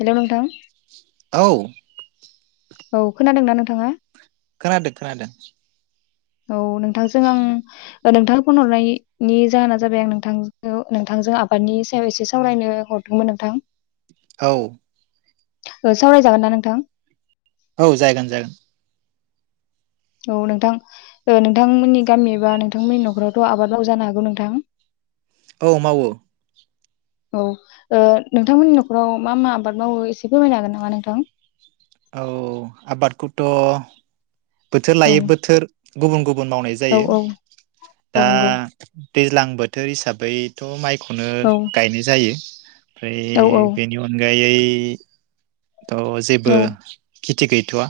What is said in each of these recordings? हेल' नोंथां। औ औ खोनादोंना नोंथाङा? खोनादों खोनादों। औ नोंथांजों आं ओ नोंथांनो फन हरनायनि नि जाहोना जाबाय आं नोंथांजो नोंथांजों आबादनि सायाव एसे सावरायनो हरदोंमोन नोंथां। औ सावरायजागोनना नोंथां? औ जागोन जागोन। औ नोंथां ओ नोंथांमोननि गामि एबा नोंथांमोननि न'खरावथ' आबाद मावो जानो हागौ नोंथां। औ मावो। औ ओ नोंथांमोननि न'खराव मा मा आबाद मावो एसे फोरमायनो हागोन नामा नोंथां? औ आबादखौथ' बोथोर लायै औ बोथोर गुबुन गुब बुन मावनाय औ जायो औ दा औ नंगौ दैज्लां बोथोर हिसाबैथ' माइ खौनो औ गायनाय जायो। [inaudible] फ्राय औ औ बेनि अनगा गायै थ' जेबो खेथि गैथ'आ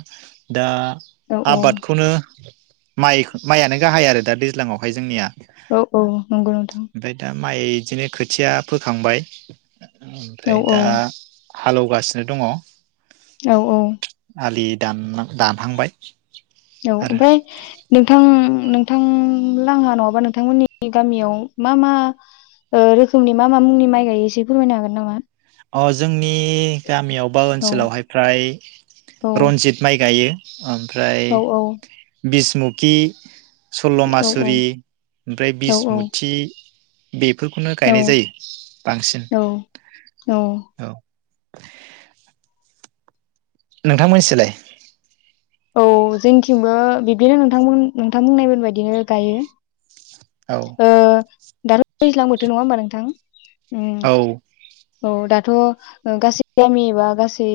दा औ आबादखौनो माइ माइयानो गाहाय आरो दा दैज्लां आवहाय जोंनिया, औ औ नंगौ नोंथां, ओमफ्राय दा माइ बिदिनो खोथिया फोखांबाय, औ ओमफ्राय औ दा, हालेवगासिनो दङो [inaudible] औ औ आलि दान दानहांबाय, औ आरो ओमफ्राय नोंथां, नोंथां लोंहा नङाबा नोंथांमोननि गामियाव मा मा ओ रोखोमनि मा मा मुंनि माइ गायो एसे फोरमायनो हागोन नामा? अ जोंनि नि गामियाव बा औ ओनसोलावहाय फ्राय औ रनजित माइ गायो। ओमफ्राय औ बिसमुखि, औ औ सल्ल'मासुरि ओमफ्राय औ बिसमुथि, बेफोरखौनो औ गायनाय जायो बांसिन। औ औ नोंथांमोननि सोलाय, औ जोंथिंबो बिब्दिनो नोंथांमोन नोंथां बुंनायमोन बायदिनो गायो। औ ओ दाथ' दैज्लां बोथोर नङा होमबा नोंथां? उम औ औ दाथ' ओ गासै गामि एबा गासै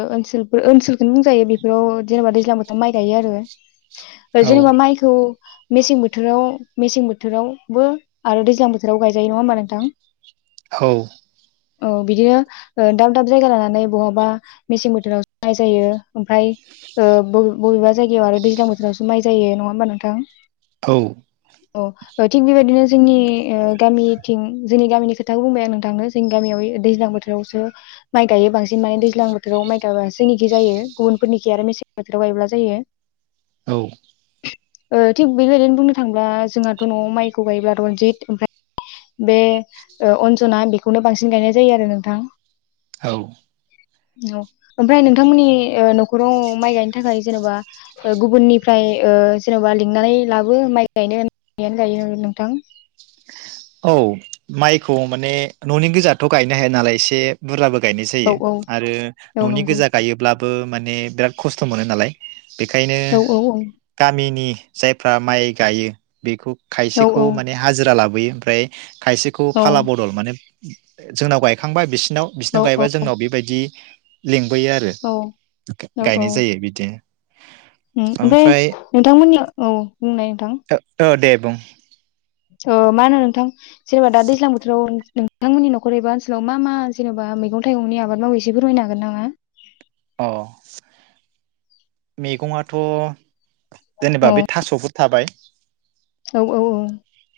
ओ ओनसोलफोर ओनसोलखौनो बुंजायो बेफोराव, जेनेबा दैज्लां बोथोर माइ गायो आरो औ जेनोबा माइखौ मेसें बोथोराव मेसें बोथोरावबो आरो दैज्लां बोथोराव गायजायो नङा होमबा नोंथां। औ औ बिदिनो ओ दाब दाब जायगा लानानै बहाबा मेसें बोथोरावसो माइ जायो ओमफाय, ओ बबे बबेबा जायगायाव आरो दैज्लां बोथोरावसो माइ जायो नङा होमबा नोंथां, औ अ ओ थिग बेबायदिनो जोंनि ओ गामिथिं जोंनि गामिनि खोथाखौ बुंबाय आं नोंथांनो। जोंनि गामियाव दैज्लां बोथोरावसो माइ गायो बांसिन माने दैज्लां बोथोराव माइ गाइबा जोंनिखि जायो गुबुनफोरनिखि आरो मेसें बोथोराव गायोब्ला जायो। औ ओ थिग बेबायदिनो बुंनो थांब्ला जोंहाथ' न'आव माइखौ गायोब्ला रनजित ओमफ्राय बे ओ अनजना बेखौनो बांसिन गायनाय जायो आरो नोंथां। औ औ ओमफाय नोंथांमोननि ओ न'खराव, माइ गायनो थाखाय जेन'बा ओ गुबुननिफ्राय ओ जेनेबा लिंनानै लाबो माइ गायनो गायो नोंथां। औ माइखौ माने न'नि गोजाथ' गायनो हाया नालाय एसे बुरजाबो, गायनाय औ जायो औ आरो औ न'नि नंगौ गोजा गायोब्ला बो माने बिराद खस्थ' मोनो नालाय बेखायनो औ औ गामिनि जायफ्रा माइ गायो बेखौ औ खायसेखौ माने ज्रा लाबोयो ओमफ्राय खायसेखौ औ फाला बदल माने जोंनाव गायखांबा बिस नाव औ बिसनाव गायोबा जोंनाव बेबायदि लिंक बोयो आरो औ गायनाय जायो बिदिनो। ओं ओमफाय नोंथांमोननियाव औ बुंनाय नोंथां ओ ओ देब दं ओ मा होनो नोंथां जेनेबा दा दैज्लां बोथोराव नोंथांमोननि न'खर एबा ओनसोलाव मा मा जेनेबा मैगं थाइगंनि आबाद मावो एसे फोरमायनो हागोन नामा अ। मेगङाथ' जेनेबा औ बे थास'फो थाबाय। औ औ औ।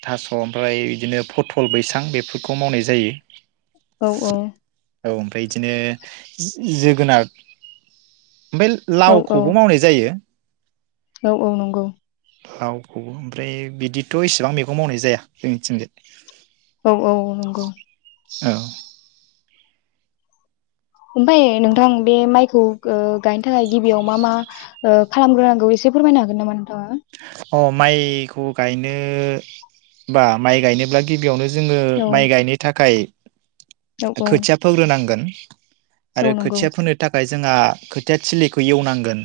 थास' ओमफ्राय बिदिनो फथल बैसां बेफोरखौ मावनाय जायो। औ औ। औ ओमफ्राय इदिनो जोगोनार। ओमफाय औ औ लावखौबो मावनाय जायो। औ औ नंगौ। लावखौ ओमफ्राय बिदिथ' इसेबां मैगं मावनाय जाया जोंनिथिंजाय। औ औ नंगौ। औ। ओमफाय नोंथां बे माइखौ गो गायनो थाखाय गिबियाव मा मा ओ खालामग्रोनांगौ एसे फोरमायनो हागोन नामा नोंथाङा? अ माइखौ गायनो बा माइ गायनोब्ला गिबियावनो जोङो औ माइ गायनो थाखाय औ खोथिया फोग्रोनांगोन। औ आरो नंगौ खोथिया फोनो थाखाय जोंहा खोथिया थिलिखौ एवनांगोन।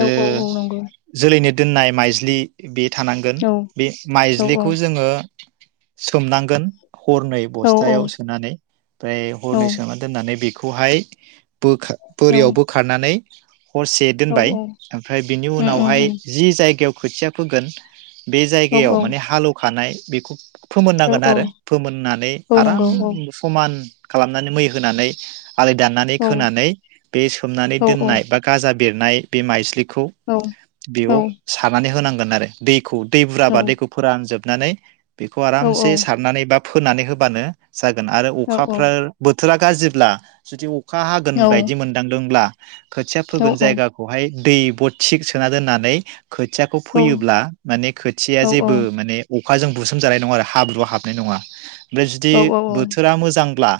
औ औ औ नंगौ जोलैनो दोननाय माइज्लि बे थानांगोन औ बे औ औ माइज्लिखौ जोङो सोमनांगोन। हरनै औ बस्थायाव सोनानै ओमफ्राय हरनै सोना दोननानै बे बेखौहाय बोखा औ बोरियाव बोखारनानै [inaudible] हरसे औ दोनबाय औ ओमफ्राय बिनि उम उम उनावहाय उम जि जायग खोथिया फोगोन बे औ जायगायाव माने हालेवखानाय बेखौ औ फोमोननांगोन औ आरो फोमोननानै औ आराम नंगौ औ समान खालामनानै मै होनानै आलि दाननानै औ खोनानै बे सोमनानै औ औ दोननाय बा गाजा बेरनाय बे माइस्लि खौ औ औ बेयाव सारनानै होनांगोन आरो दैखौ। दै औ बुरजाबा दैखौ फोरानजोब नानै बेखौ औ औ आरामसे सारनानै बा फोनानै होबानो जागोन आरो अखाफ्राबो बोथोरा गाज्रिब्ला जुदि अखा हागोन बायदि मोनदांदोंब्ला खोथिया फोगोन जायगाखौहाय दै बथिक सोना दोननानै खोथियाखौ फैयोब्ला माने खोथिया जेबो माने अखाजों बुसोमजानाय नङा आरो हाब्रुआ हाबनाय नङा। ओमफ्राय जुदि बोथोरा मोजांब्ला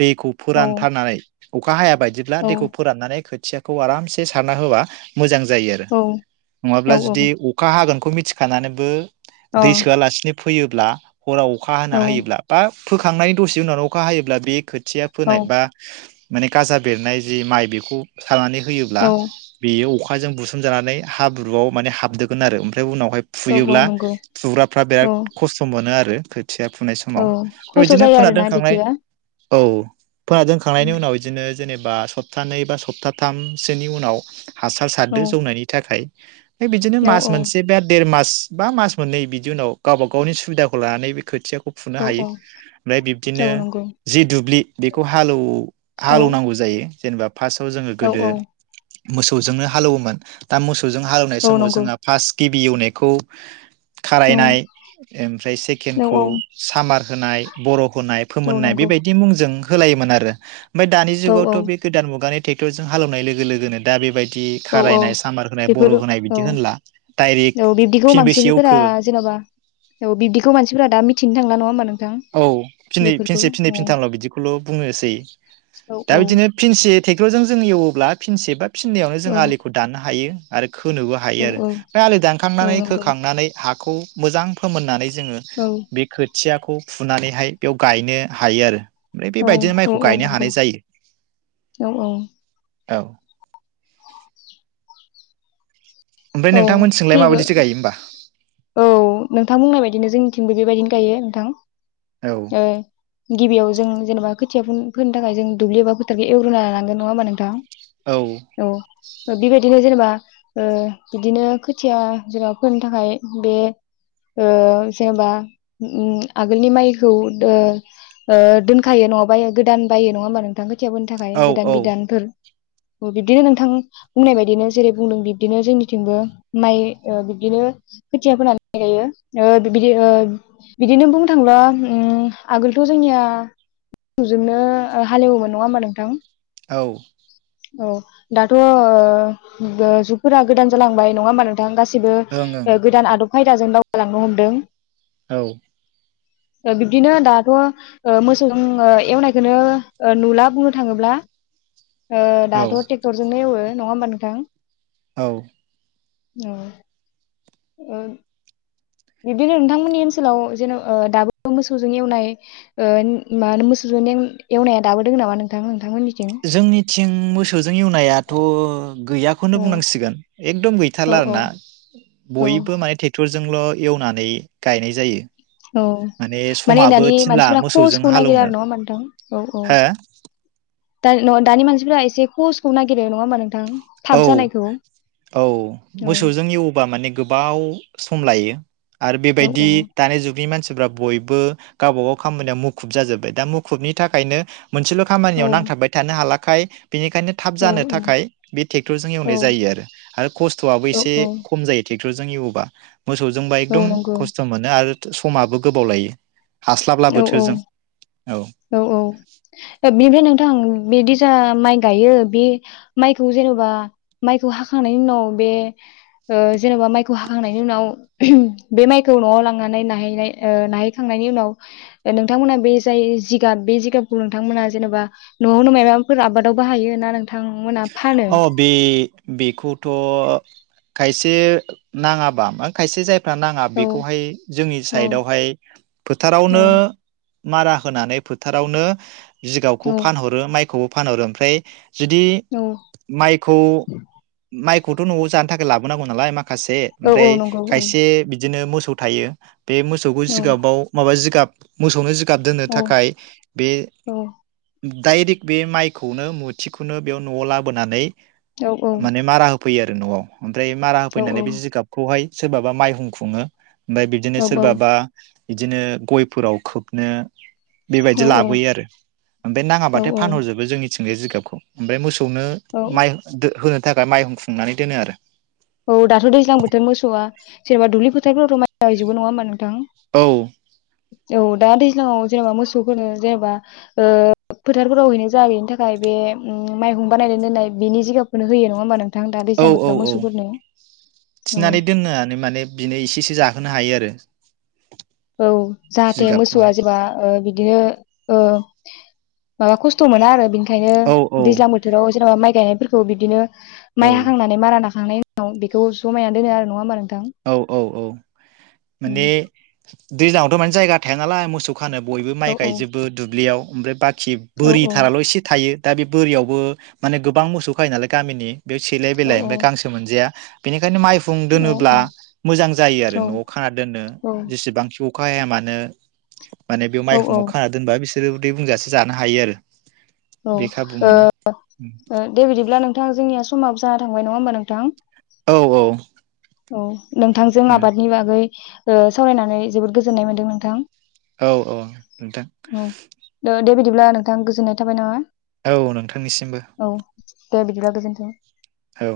[inaudible] दैखौ फोरानथारनानै अखा हाया। बायदिब्ला दैखौ फोराननानै खोथियाखौ आरामसे सारना होबा मोजां जायो आरो। नङाब्ला औ जुदि अखा। हागोनखौ मिथिखानानैबो। औ दै अ सोआलासिनो फो। फैयोब्ला। हराव अखा औ हाना होयोब्ला बा फोखांनायनि दसे उनाव अखा हायोब्ला बे खो थिया फोनाय औ बा माने गाजा बेरनाय जि माइ बेखौ खानानै होयोब्ला औ बेयो अखा अखायजों बुसोमजानानै हाब ब्रुआव माने हाबदगोन आरो ओमफ्राय उनाव हाय औ औ फुयोब्ला नंगौ फुग्राफ्रा औ बिराद खस्थ' मोनो आरो [unintelligible] थिया फुनाय औ समाव बे खस्थ' बिदिनो जायो फुना आरोना दोनखांनाय बिदिया औ फोना दोनखांनायनि उनाव बिदिनो जेनेबा सप्तानैै बा सप्ताथामसोनि उनाव हासार औ सारदो जौनायनि थाखाय आमफाय बिदिनो औ मास मोनसे बा देर मास बा मास मोननै बिदि उनाव गावबा गावनि सुबिदाखौ लानानै बे खोथियाखौ खौ फुनो औ हायो ओमफ्राय बिब्दिनो औ नंगौ जि दुब्लि बेखौ हालौ औ हालेवनांगौ जायो। जेनबा फास्टआव जोङो औ गोदो औ मोसौजोंनो हालौवोमोन दा मोसौ हालौनाय औ समाव नंगौ जोंहा फास्ट गिबि एवनायखौ औ खारायनाय ओमफ्राय औ सेकेणडखौ औ सामार होनाय बर' गनाय औ फोमोननाय नंगौ बेबायदि मुंजों होलायोमोन आरो ओमफाय दानि औ जुगावथ' बे गोदान मुगानि ट्रेक्टरजों हालवनाय लोगो लोगोनो दा बेबायदि दि औ औ खारायनाय सामार होनाय बर' बेफोर होनाय औ बिदि होनला डाइरेक्ट औ बिब्दिखौ फिनबेसे मानसिफोरा एवखो जेन'बा औ बिब्दिखौ मानसिफोरा दा मिथिनो थां [unintelligible] औ फिनै फिनसे फिनै फिनथामल' बिदिखौल' बुंनोसै औ दा औ बिदिनो फिनसे टेक्टरजों जों एवोबब्ला फिनसेब बा फिननायावनो जों औ आलिखौ दाननो हायो आरो खोनोबो औ हायो आरो औ फ्राय आलि औ दानखांनानै नंगौ खोखांनानै हा खौ मोजां फोमोननानै जोङो औ बे खोर थियाखौ फुनानैहाय बेयाव गायनो हायो आरो ओमफ्राय औ बेबायदिनो औ माइखौ औ गायनो नंगौ हानाय जायो औ औ औ ओमफाय औ नोंथांमोन सोंलाय थिग माबायदिसो गायो होमबा? औ नोंथां बुंनाय बायदिनो जोंनिथिंबो बेबायदिनो गायो नोंथां औ ओ गिबियाव जों बा खोथिया फोनो थाखाय जों दुब्लिबा एबा फोथारखौ एग्रोना लांगोन नङा होमबा नोंथां औ बि बायदि बिदिनो जेनेबा ओ बिदिनो खोथिया जेनेबा फोनो थाखाय बे ओ जेनेबा ओम आगोलनि माइखौ दो ओ दोनखायो नङाबा गोदान बायो नङा होमबा नोंथां? थिबोनो थाखाय औ गोदान औ बिदानफोर बिब्दिनो नोंथां बुंनाय बायदिनो जेरै बुंदों बिब्दिनो जोंनिथिंबो माइ ओ बिब्दिनो खोथिया फोनानै गायो ओ बिबायदि बिदिनो बुंनो थाङब्ला उम आगोलथ' जोंनिया नुजोबनो हालेवोमोन नङा होमबा नोंथां औ औ दाथ'ओ जुगफोरा गोदान जालांबाय नङा होमबा नोंथां गासै ओं ओं गासिबो आदब खायदाजों दावगालांनो हमदों औ ओ बिब्दिनो दाथ' ओ मोसौजों ओ एवनायखौनो ओ नुला बुंनो थाङोब्ला ओ औ दाथ' ट्रेक्टरजोंनो एवो नङा होनबा नोंथां औ औ ओ बिब्दिनो नोंथांमोननि ओनसोलाव जेन दाबो मोसौजों एवनाय ओ मा मोसौजों एवनाया दाबो दङ नामा नोंथांमोन? जोंनिथिं मोसौजों एवनाया थ' औ गैयाखौनो बुंनांसिगोन एकदम औ गैथारला आरो औ ना औ बयबो माने ट्रेक्टर जों जोंल' एवनानै गायनाय जायो। औ माने समाबो दानि थिनला मानसिफोरा मोसौजों कसखौ नागिरा हालौनो आरो नङा होमबा नोंथां औ औ। हो दा नङा दानि मानसिफोरा एसे खसखौ नागिरो नङा होमब नों औ औ औ मोसौजों एवोबा माने गोबाव सम लायो। आरो औ औ बेबायदि दानि जुगनि मानसि मानसिफ्रा बयबो गावबा गाव खामानियाव मुखुब जाजोबबाय दा मुखुबनि थाखायनो मोनसेल औ खामानियाव नांथाबबाय थानो हाला खाय बिनिखायनो थाब औ जानो थाखाय बे ट्रेक्टरजों औ एवनाय जायो आरो खस्थ आबो औ एसे औ खम जायो। ट्रेक्टरजों एवोबा। मोसौजोंबा औ एकदम नंगौ खस्थ मोनो आरो थो समाबो गोबाव लायो। हास्लाब्ला औ औ बोथोरजों औ औ बि बि नोंथां। बिदि जा माइ गायो बे माइखौ जेनेबा माइखौ हाखांनायनि उनाव बे ओ जेनेबा माइखौ हाखांनायनि उनाव बे माइखौ नआव लांनानैै ओ नाहैखांनायनि उनाव नोंथांमोना बे जाय जि बे जिगाबखौ नोंथांमोना जेनेबा नआवनो मायाबाफोर आबादावबो हायो ना नोंथांमोना फानो औ बे बेखौथ' खायसे नाङाबा मा खायसे जाय नाङा औ बेखौहाय जोंनि औ साइदआवहाय औ फोथारावनो मारा होनानै फोथारावनो जिगावखौ औ फानहरो माइखौबो फानहरो ओमफ्राय जुदि औ माइखौ माइ खौथ नआव जानो थाखाय लाबोनांगौ नालाय मा माखासे औ औ ओमफ्राय नंगौ औ खायसे बि बिदिनो मोसौ थायो। बे मोसौखौ औ जिगाबाव माबा जिगाब मोसौनो गाब दोननो औ थाखाय बे औ दाइरेक्ट बे माइखौनो मुथिखौनो बेयाव न'आव लाबोनानै औ माने मारा फैयो आरो न'आव ओमफ्राय मारा औ होफैनानै बे जिगाबखौहाय सोरबाबा माइहुं खुङो ओमफाय बिदिनो सोरबाबा बिदिनो गयफोराव खोबनो बेबायदि लाबोयो आरो ओमफ्राय औ नाङाबाथाय फानहरजोबो जोंनि सोंग्रा जिगाबखौ ओमफाय मोस खौनो औ माय दो होन नो थाखाय माइहुं हुंनानै दोनो आरो। औ दाथ' दैज्लां बोथोर मोसौआ जेनेबा दुब्लि फोरावथ' माय गायजोबो नङा होमबा नोंथां औ औ दा दैज्लांयाव जेनेबा मोसौफोरनो जेनेबा ओ फोथारफोरावहैनो जाहैयिनि थाखाय बे ओम माइहुं बानायनानै दोननाय बेनि जिगाबखौनो होयो नङा होमबा नों थां दा औ दैज्लां औ बोथोराव औ मोसौफोरनो औ थिनानै दोननानै माने बिनो एसे इसे जाहोनो हायो रो औ जाहाथे मोसौआ जेबा ओ बि बिदिनो ओ माबा खस्थ' मोना आरो ओंखायनो औ दैज्लां बोथोराव जेनेबा माइ गायनायफोरखौ बिदिनो औ माइ हाखांनानै मारा नाखां थांनाय उनाव बेखौ जमायनानै दोनो आरो नङा होमबा नों औ औ औ उम माने दैज्लांयावथ' माने जायगा थाया नालाय मोसौ खानो बयबो माइ औ औ गायजोबो दुब्लियाव ओमफ्राय बा खि औ बोरिथाराल' एसे थायो दा बे बोरियावबो माने गोबां मोसौ खायो नालाय गामिनि बेयाव सेलाय औ बेलाय ओमफ्राय गांसो मोनजाया ओंखायनो माइफुं औ दोनोब्ला मोजां जायो आरो न'आव खाना दोननो औ जेसेबां खाया मानो माने बे औ माइहुंयाव खाना दोनबा बेसे सोरो उदै बुंजासे जानो हायो आरो। औ बे खाबु ओ मोनो ओ दे बिदिब्ला नोंथाङा जोंनिया समाव जाना थांबाय नङा होमबा नोंथां? औ औ। औ। नोंथांजों आबादनि बागै ओ सावरायनानै जोबोद गोजोननाय मोन्दों नोंथां। औ औ नोंथां। औ दे बिदिब्ला नोंथां गोजोननाय थाबाय नामा? औ नोंथांनिसिमबो। औ दे बिदिबा गोजोन्थों। औ।